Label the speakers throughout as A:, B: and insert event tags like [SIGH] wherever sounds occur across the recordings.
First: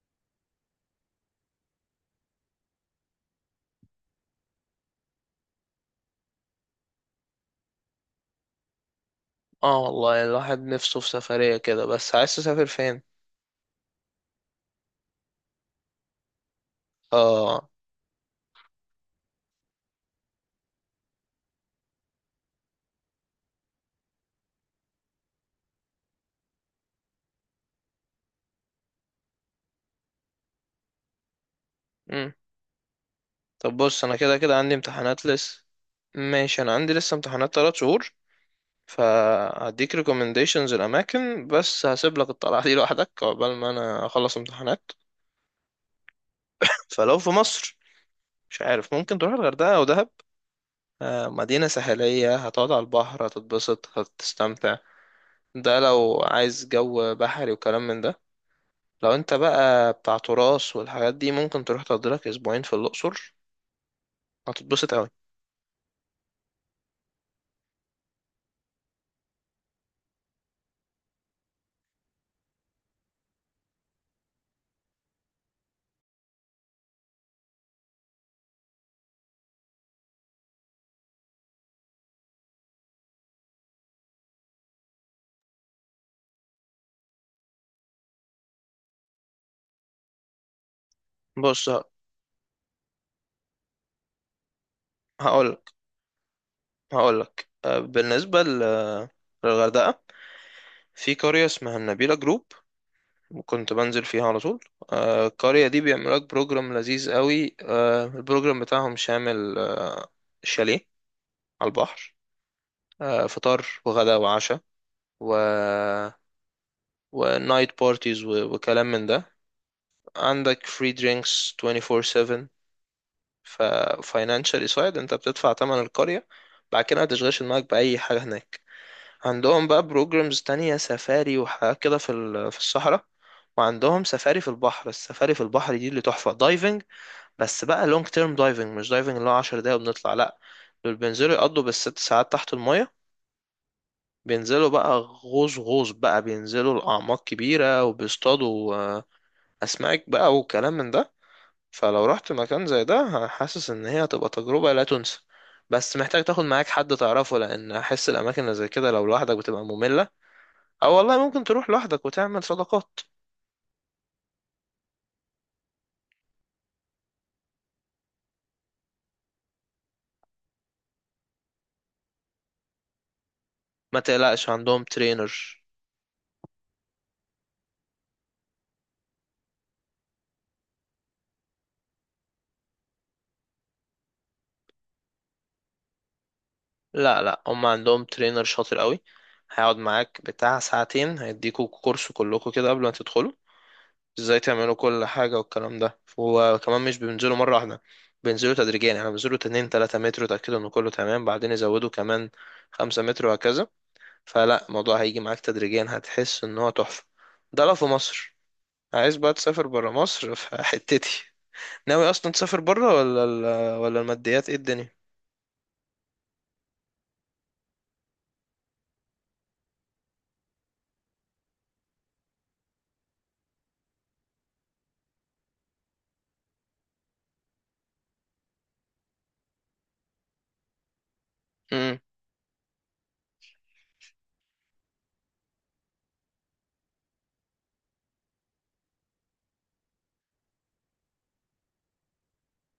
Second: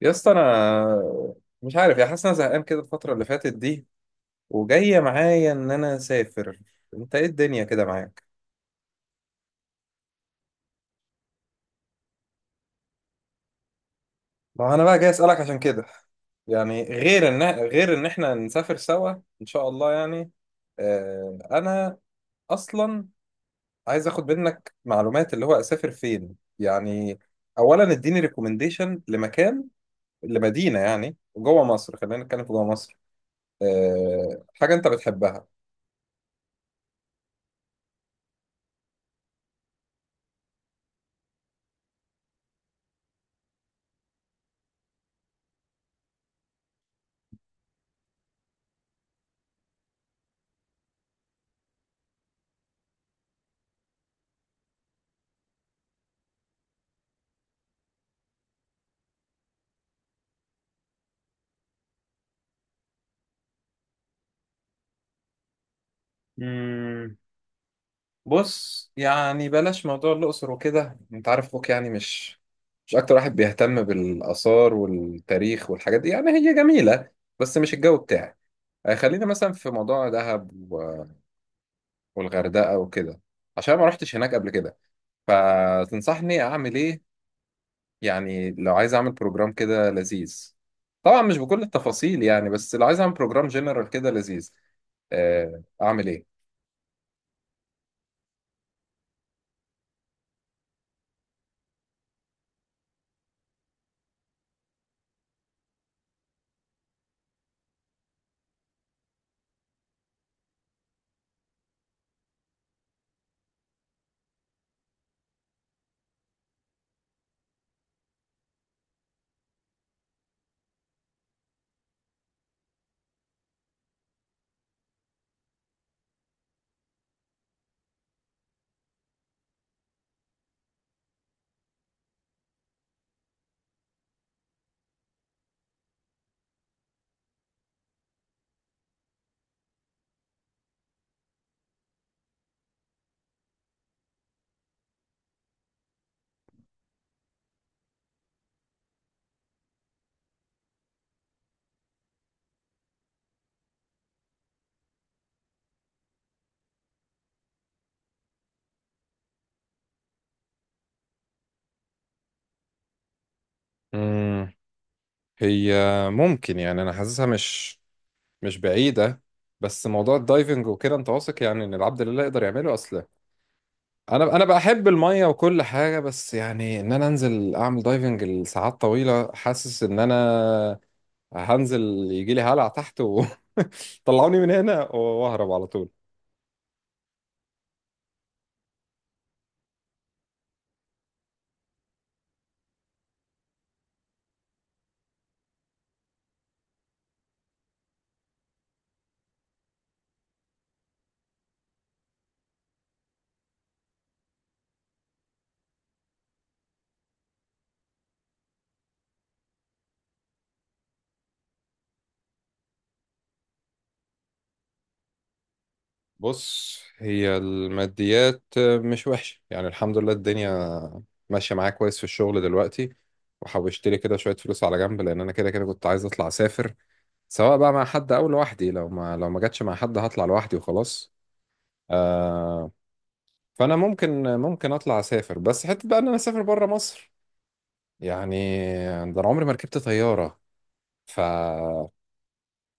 A: يا اسطى انا مش عارف يا حاسس إن انا زهقان كده الفتره اللي فاتت دي، وجايه معايا ان انا اسافر. انت ايه الدنيا كده معاك؟
B: اه والله، الواحد نفسه في سفرية كده. بس عايز تسافر فين؟
A: ما انا بقى جاي اسالك عشان كده. يعني غير ان
B: اه.
A: احنا نسافر سوا ان شاء الله. يعني انا اصلا عايز اخد منك معلومات اللي هو اسافر فين يعني. اولا اديني ريكومنديشن لمكان، لمدينه، يعني جوه مصر، خلينا
B: مم.
A: نتكلم في جوه مصر.
B: طب بص، انا كده
A: آه
B: كده
A: حاجه
B: عندي
A: انت
B: امتحانات
A: بتحبها.
B: لسه. ماشي، انا عندي لسه امتحانات 3 شهور. فهديك recommendations الاماكن، بس هسيب لك الطلعة دي لوحدك عقبال ما انا اخلص امتحانات. فلو في مصر، مش عارف، ممكن تروح الغردقة او دهب. مدينة ساحلية، هتقعد على البحر، هتتبسط، هتستمتع. ده لو عايز جو بحري وكلام من ده. لو انت بقى بتاع تراث والحاجات دي، ممكن تروح تقضي لك اسبوعين في الاقصر، هتتبسط قوي.
A: بص يعني بلاش موضوع الأقصر وكده، انت عارف اخوك يعني مش اكتر واحد بيهتم بالآثار والتاريخ والحاجات دي. يعني هي جميلة بس مش الجو بتاعي. آه، خلينا مثلا في موضوع دهب والغردقة وكده، عشان ما رحتش هناك قبل كده. فتنصحني اعمل ايه يعني؟ لو عايز اعمل بروجرام كده لذيذ، طبعا مش بكل
B: بص،
A: التفاصيل يعني، بس لو عايز اعمل بروجرام جنرال كده لذيذ
B: هقول
A: آه،
B: لك
A: اعمل ايه؟
B: هقول لك بالنسبه للغردقه. في قريه اسمها النبيله جروب، كنت بنزل فيها على طول. القريه دي بيعمل لك بروجرام لذيذ قوي. البروجرام بتاعهم شامل. شاليه على البحر، فطار وغدا وعشاء، و ونايت بارتيز وكلام من ده. عندك فري درينكس 24/7. ففاينانشالي سايد، انت بتدفع تمن القرية، بعد كده ما تشغلش دماغك بأي حاجة هناك. عندهم بقى بروجرامز تانية، سفاري وحاجات كده، في الصحراء. وعندهم سفاري في البحر. السفاري في البحر دي اللي تحفة، دايفنج. بس بقى لونج تيرم دايفنج، مش دايفنج اللي هو 10 دقايق وبنطلع، لا. دول بينزلوا يقضوا بالست ساعات تحت المية. بينزلوا بقى غوص غوص، بقى بينزلوا لأعماق كبيرة وبيصطادوا أسماك بقى وكلام من ده. فلو رحت مكان زي ده، حاسس ان هي هتبقى تجربة لا تنسى. بس محتاج تاخد معاك حد تعرفه، لان احس الاماكن اللي زي كده لو لوحدك بتبقى مملة. او والله ممكن تروح لوحدك وتعمل صداقات.
A: امم، هي ممكن، يعني انا حاسسها مش بعيدة، بس موضوع الدايفنج وكده انت واثق يعني ان العبد لله يقدر يعمله اصلا؟
B: ما
A: انا
B: تقلقش، عندهم
A: بحب المية
B: ترينر.
A: وكل حاجة، بس يعني ان انا انزل اعمل دايفنج لساعات طويلة حاسس ان انا هنزل يجي لي هلع تحت وطلعوني [LAUGHS] من هنا واهرب على طول.
B: لا، لا، هم عندهم ترينر شاطر قوي. هيقعد معاك بتاع ساعتين، هيديكوا كورس كلكوا كده قبل ما تدخلوا، ازاي تعملوا كل حاجة والكلام ده. وكمان مش بينزلوا مرة واحدة، بينزلوا تدريجيا. يعني بينزلوا 2 3 متر، يتأكدوا ان كله تمام، بعدين يزودوا كمان 5 متر، وهكذا. فلا، الموضوع هيجي معاك تدريجيا، هتحس ان هو تحفة. ده لو في مصر. عايز بقى تسافر برا مصر؟ [LAUGHS] فحتتي، ناوي اصلا تسافر برا، ولا الماديات ايه الدنيا؟
A: بص، هي الماديات مش وحشة يعني، الحمد لله الدنيا ماشية معايا كويس في الشغل دلوقتي، وحوشت لي كده شوية فلوس على جنب، لان انا كده كده كنت عايز اطلع اسافر، سواء بقى مع حد او لوحدي. لو ما جاتش مع حد هطلع لوحدي وخلاص.
B: امم.
A: آه، فانا ممكن اطلع اسافر، بس حته بقى ان انا اسافر بره مصر يعني، ده انا عمري ما ركبت طياره. ف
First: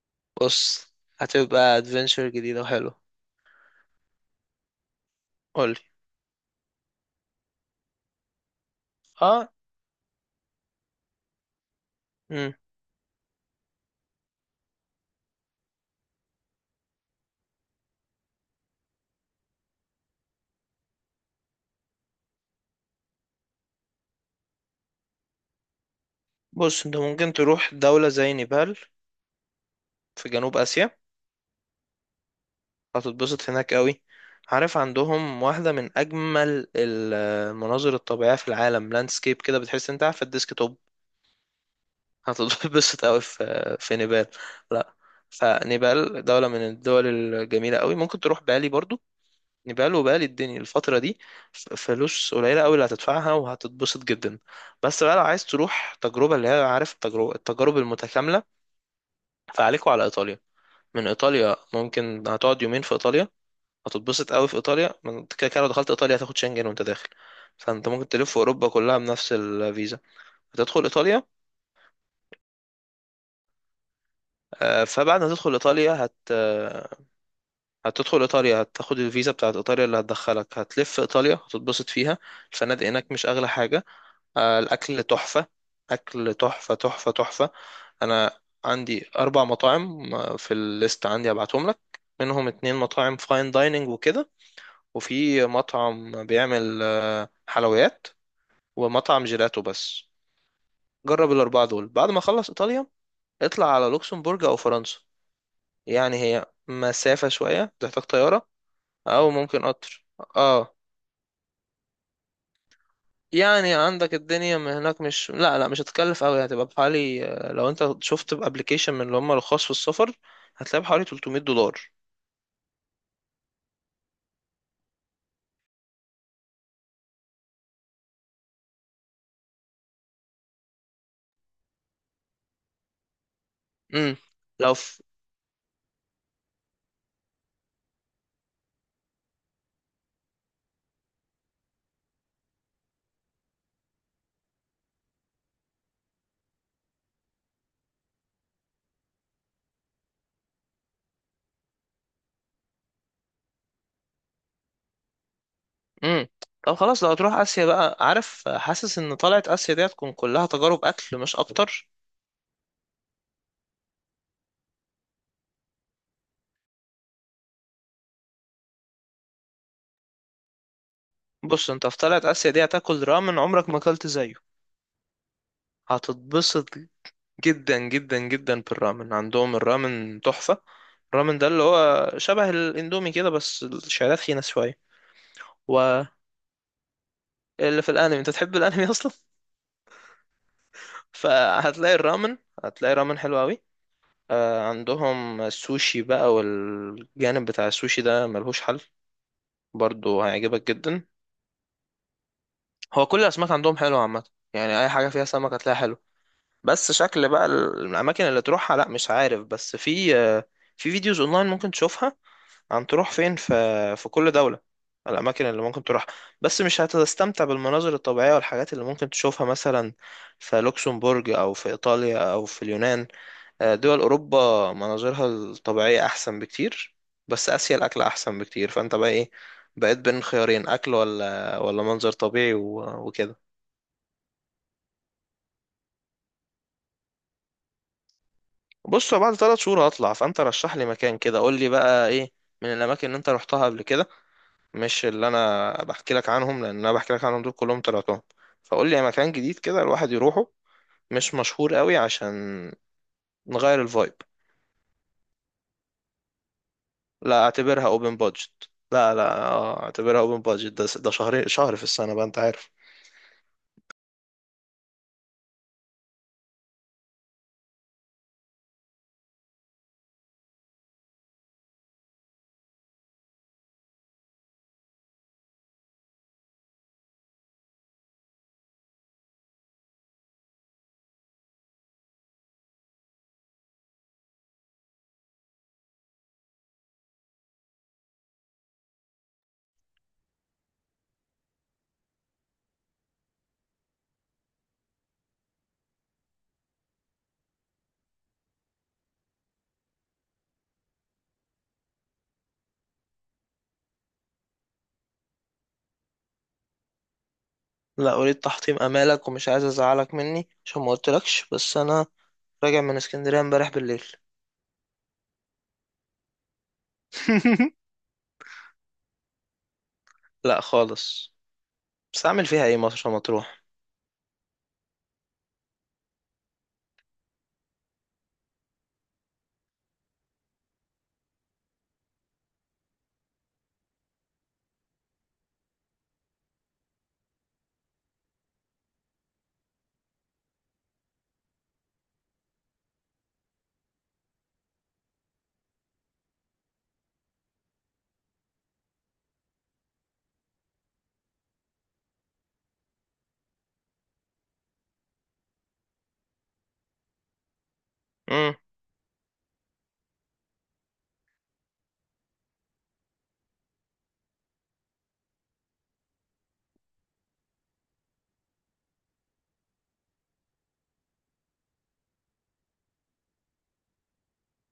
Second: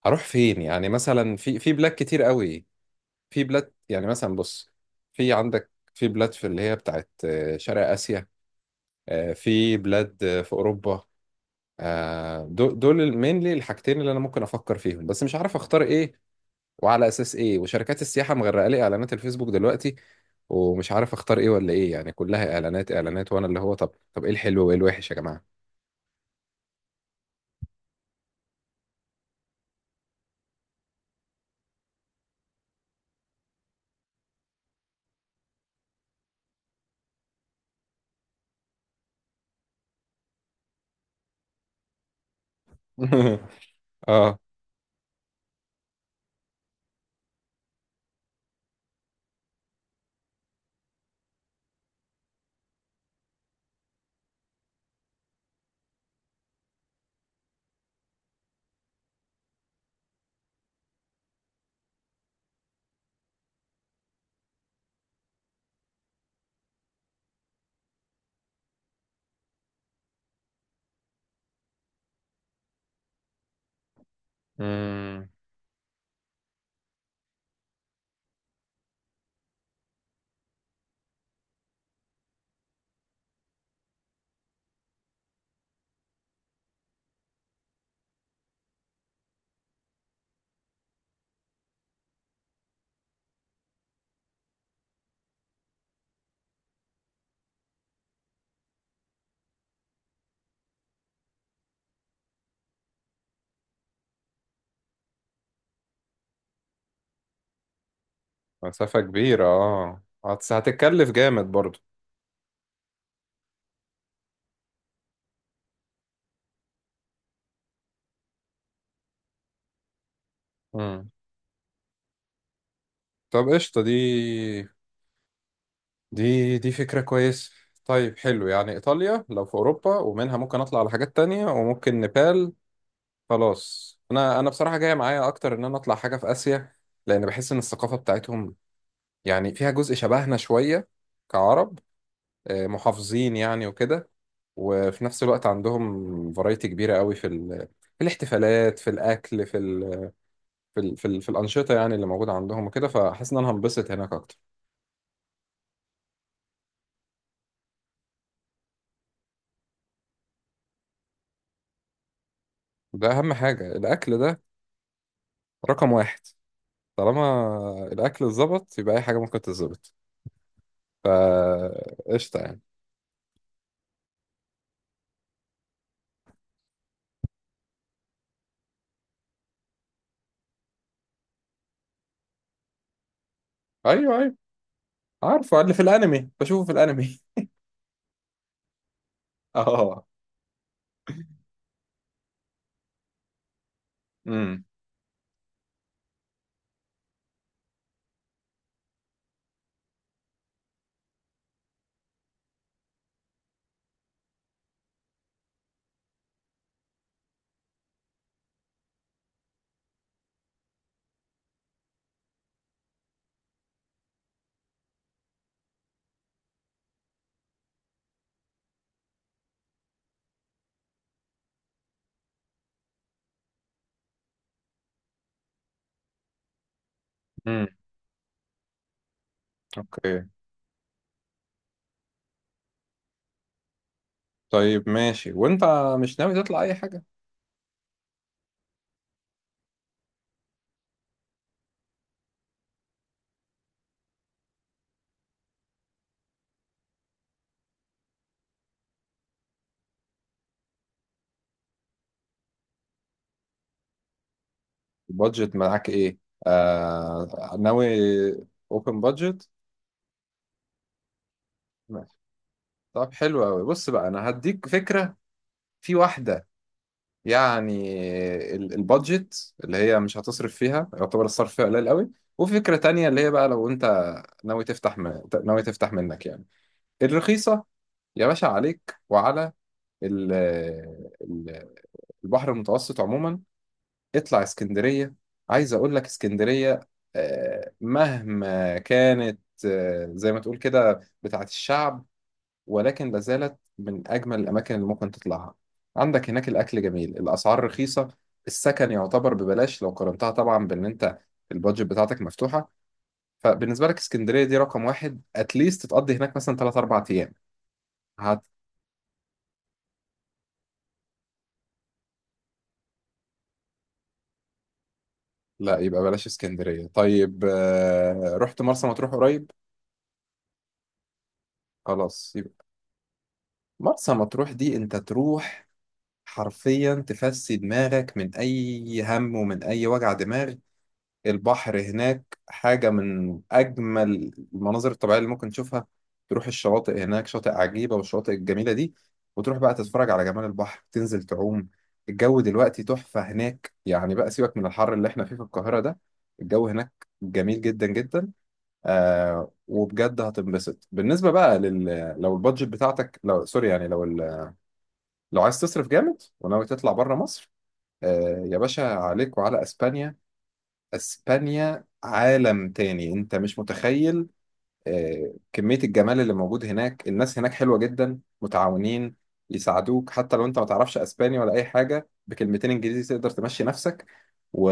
A: هروح فين
B: بص،
A: يعني؟ مثلا في
B: هتبقى
A: بلاد كتير
B: ادفنتشر جديدة
A: قوي.
B: وحلو.
A: في بلاد يعني مثلا، بص، في عندك
B: قولي.
A: في بلاد في اللي هي بتاعت آه، شرق اسيا، آه،
B: اه.
A: في بلاد آه، في اوروبا. آه،
B: امم.
A: دول مينلي الحاجتين اللي انا ممكن افكر فيهم، بس مش عارف اختار ايه وعلى اساس ايه. وشركات السياحه مغرقه لي اعلانات الفيسبوك دلوقتي، ومش عارف اختار ايه ولا ايه، يعني كلها اعلانات، وانا اللي هو طب، ايه الحلو وايه الوحش يا جماعه؟
B: بص، انت ممكن تروح دولة زي نيبال، في جنوب اسيا. هتتبسط هناك قوي. عارف، عندهم واحدة من أجمل المناظر الطبيعية في العالم، لاندسكيب كده بتحس انت قاعد في الديسك. هتتبسط قوي
A: [LAUGHS]
B: في نيبال.
A: اه.
B: لا. فنيبال دولة من الدول الجميلة قوي. ممكن تروح بالي برضو. نيبال وبالي، الدنيا الفترة دي، فلوس قليلة قوي اللي هتدفعها وهتتبسط جدا. بس بقى لو عايز تروح تجربة اللي هي عارف، التجارب المتكاملة، فعليكوا على إيطاليا. من إيطاليا ممكن هتقعد يومين في إيطاليا، هتتبسط قوي في إيطاليا. من كده كده لو دخلت إيطاليا هتاخد شنجن وأنت داخل، فأنت ممكن تلف في أوروبا كلها بنفس الفيزا. هتدخل إيطاليا. فبعد ما
A: امم.
B: تدخل إيطاليا هتدخل ايطاليا، هتاخد الفيزا بتاعت ايطاليا اللي هتدخلك، هتلف ايطاليا، هتتبسط فيها. الفنادق هناك مش اغلى حاجه. الاكل تحفه. اكل تحفه تحفه تحفه. انا عندي 4 مطاعم في الليست عندي، هبعتهم لك. منهم اتنين مطاعم فاين دايننج وكده، وفي مطعم بيعمل حلويات، ومطعم جيلاتو بس. جرب الاربعه دول. بعد ما اخلص ايطاليا، اطلع على لوكسمبورج او فرنسا. يعني هي مسافه شويه، تحتاج طياره.
A: مسافه
B: او
A: كبيره
B: ممكن
A: اه،
B: قطر. اه.
A: هتتكلف جامد برضو.
B: يعني عندك الدنيا من هناك. مش، لا لا، مش هتكلف قوي، هتبقى بحوالي، لو انت شفت بابليكيشن من اللي هم الخاص في السفر، هتلاقي بحوالي
A: امم،
B: $300.
A: طب قشطه، دي دي فكره كويسه. طيب حلو، يعني ايطاليا لو في اوروبا ومنها ممكن اطلع على حاجات تانية، وممكن نيبال. خلاص،
B: امم.
A: انا
B: لو
A: بصراحه جايه
B: في.
A: معايا اكتر ان انا اطلع حاجه في اسيا، لان بحس ان الثقافه بتاعتهم يعني فيها جزء شبهنا شوية، كعرب، آه، محافظين يعني وكده. وفي نفس الوقت عندهم فرايتي كبيرة قوي في الاحتفالات، في الأكل، في الأنشطة يعني اللي موجودة عندهم وكده. فحاسس إن أنا هنبسط هناك أكتر.
B: امم. طب خلاص، لو هتروح اسيا بقى، عارف، حاسس ان طلعت اسيا دي هتكون كلها تجارب اكل، مش اكتر.
A: ده أهم حاجة، الأكل ده رقم واحد. طالما الأكل اتظبط يبقى أي حاجة ممكن تتظبط، فا
B: بص، انت في طلعت
A: قشطة
B: اسيا
A: يعني.
B: دي هتاكل رامن عمرك ما اكلت زيه. هتتبسط جدا جدا جدا بالرامن. عندهم الرامن تحفة. الرامن ده اللي هو شبه الاندومي كده، بس
A: أيوه
B: الشعرات
A: أيوه،
B: خينة شوية.
A: عارفه اللي في الأنمي، بشوفه في الأنمي.
B: اللي في الانمي، انت تحب الانمي اصلا؟
A: [LAUGHS] أه.
B: [LAUGHS] فهتلاقي الرامن. هتلاقي رامن حلو قوي.
A: امم.
B: عندهم السوشي بقى، والجانب بتاع السوشي ده ملهوش حل. برضو هيعجبك جدا. هو كل الاسماك عندهم حلوه عامه، يعني اي حاجه فيها سمك هتلاقيها حلو. بس شكل بقى الاماكن اللي تروحها، لا مش عارف، بس في في فيديوز اونلاين ممكن تشوفها، عن تروح فين في كل دولة، الأماكن اللي ممكن تروح. بس مش هتستمتع بالمناظر الطبيعية والحاجات اللي ممكن تشوفها مثلا في لوكسمبورج أو في إيطاليا أو في اليونان. دول أوروبا، مناظرها الطبيعية أحسن بكتير. بس آسيا
A: امم.
B: الأكل أحسن بكتير. فأنت بقى إيه، بقيت بين
A: اوكي.
B: خيارين، أكل ولا منظر طبيعي وكده؟
A: طيب ماشي، وانت مش ناوي تطلع اي حاجه؟
B: بص، هو بعد 3 شهور هطلع. فأنت رشح لي مكان كده، قول لي بقى إيه، من الأماكن اللي أنت روحتها قبل كده. مش اللي انا بحكي لك عنهم، لان انا بحكي لك عنهم دول كلهم طلعتهم. فقول لي يعني مكان جديد كده الواحد يروحه، مش مشهور قوي، عشان نغير الفايب.
A: البادجت معاك ايه؟
B: لا،
A: آه ناوي.
B: اعتبرها اوبن بادجت.
A: اوبن
B: لا لا،
A: بادجت،
B: اعتبرها اوبن بادجت. ده شهر شهر في السنة
A: ماشي.
B: بقى، انت عارف.
A: طب حلو قوي، بص بقى انا هديك فكرة. في واحدة يعني، البادجت اللي هي مش هتصرف فيها، يعتبر الصرف فيها قليل قوي. وفي فكرة تانية اللي هي بقى لو انت ناوي تفتح منك يعني الرخيصة. يا باشا عليك وعلى ال... ال- البحر المتوسط عموما، اطلع اسكندرية. عايز اقول لك اسكندرية آه، مهما كانت آه، زي ما تقول كده بتاعت الشعب، ولكن لا زالت من اجمل الاماكن اللي ممكن تطلعها. عندك هناك الاكل جميل، الاسعار رخيصة، السكن يعتبر ببلاش، لو قارنتها طبعا بان انت البادجت بتاعتك مفتوحة. فبالنسبة لك اسكندرية دي رقم واحد، اتليست تقضي هناك مثلا 3 أو 4 ايام.
B: لا اريد
A: هت...
B: تحطيم امالك، ومش عايز ازعلك مني عشان ما قلتلكش، بس انا راجع من اسكندرية امبارح بالليل.
A: لا يبقى بلاش اسكندرية. طيب
B: [LAUGHS]
A: آه، رحت مرسى مطروح قريب؟
B: لا خالص. بس
A: خلاص
B: اعمل فيها
A: يبقى،
B: ايه مرسى مطروح؟
A: مرسى مطروح دي انت تروح حرفيا تفسي دماغك من أي هم ومن أي وجع دماغ. البحر هناك حاجة من أجمل المناظر الطبيعية اللي ممكن تشوفها. تروح الشواطئ هناك، شاطئ عجيبة والشواطئ الجميلة دي، وتروح بقى تتفرج على جمال البحر، تنزل تعوم. الجو دلوقتي تحفة هناك، يعني بقى سيبك من الحر اللي احنا فيه في القاهرة ده، الجو هناك جميل جدا جدا. آه وبجد هتنبسط. بالنسبة بقى لو البادجت بتاعتك لو سوري يعني لو عايز تصرف جامد وناوي تطلع بره مصر، آه،
B: امم.
A: يا باشا عليك وعلى اسبانيا. اسبانيا عالم تاني انت مش متخيل. آه، كمية الجمال اللي موجود هناك، الناس هناك حلوة جدا، متعاونين، يساعدوك حتى لو انت ما تعرفش اسباني ولا اي حاجة، بكلمتين انجليزي تقدر تمشي نفسك. و...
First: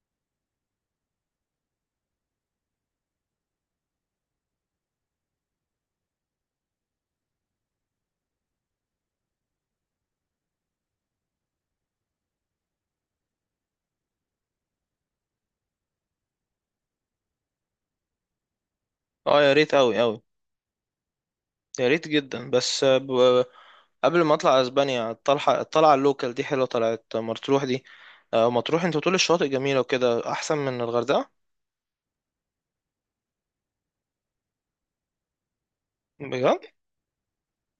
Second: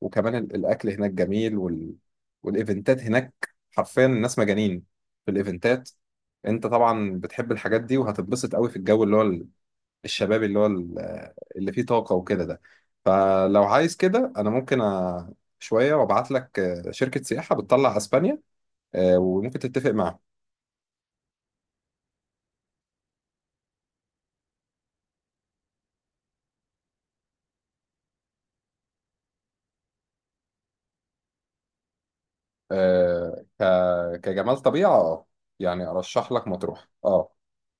A: وكمان الاكل هناك جميل والايفنتات هناك حرفيا الناس مجانين في الايفنتات. انت طبعا بتحب الحاجات دي وهتتبسط قوي في الجو اللي هو الشباب اللي هو اللي فيه طاقة وكده ده. فلو عايز كده أنا ممكن شوية وأبعت لك آه، شركة سياحة بتطلع أسبانيا، آه،
B: اه، يا
A: وممكن
B: ريت
A: تتفق
B: قوي
A: معاهم.
B: قوي. يا ريت جدا. بس قبل ما اطلع اسبانيا، الطلعه اللوكال دي حلوه، طلعت مطروح دي. مطروح انت بتقول الشواطئ جميله وكده، احسن من الغردقه؟
A: آه، كجمال طبيعة أه، يعني أرشح لك
B: بجد؟
A: مطروح أه.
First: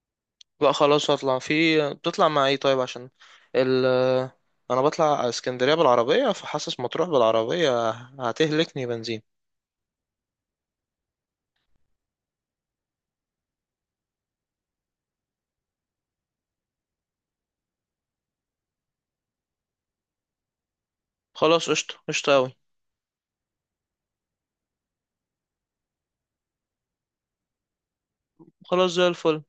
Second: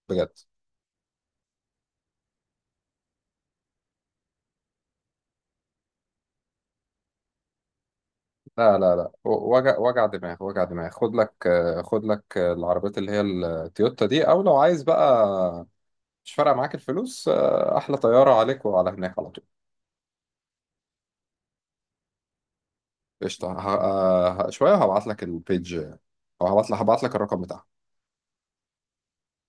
A: بجد.
B: لا خلاص هطلع في. بتطلع مع ايه طيب؟ عشان ال انا بطلع اسكندريه بالعربيه، فحاسس مطروح بالعربيه
A: لا
B: هتهلكني
A: لا لا،
B: بنزين.
A: وجع دماغ، خد لك آه، العربيات اللي هي التويوتا دي، أو لو عايز بقى مش فارقة معاك الفلوس آه، أحلى طيارة عليك وعلى هناك على طول.
B: خلاص، قشطه قشطه قوي.
A: قشطة، شوية وهبعت لك البيج، أو هبعت لك الرقم بتاعها.
B: خلاص، زي الفل.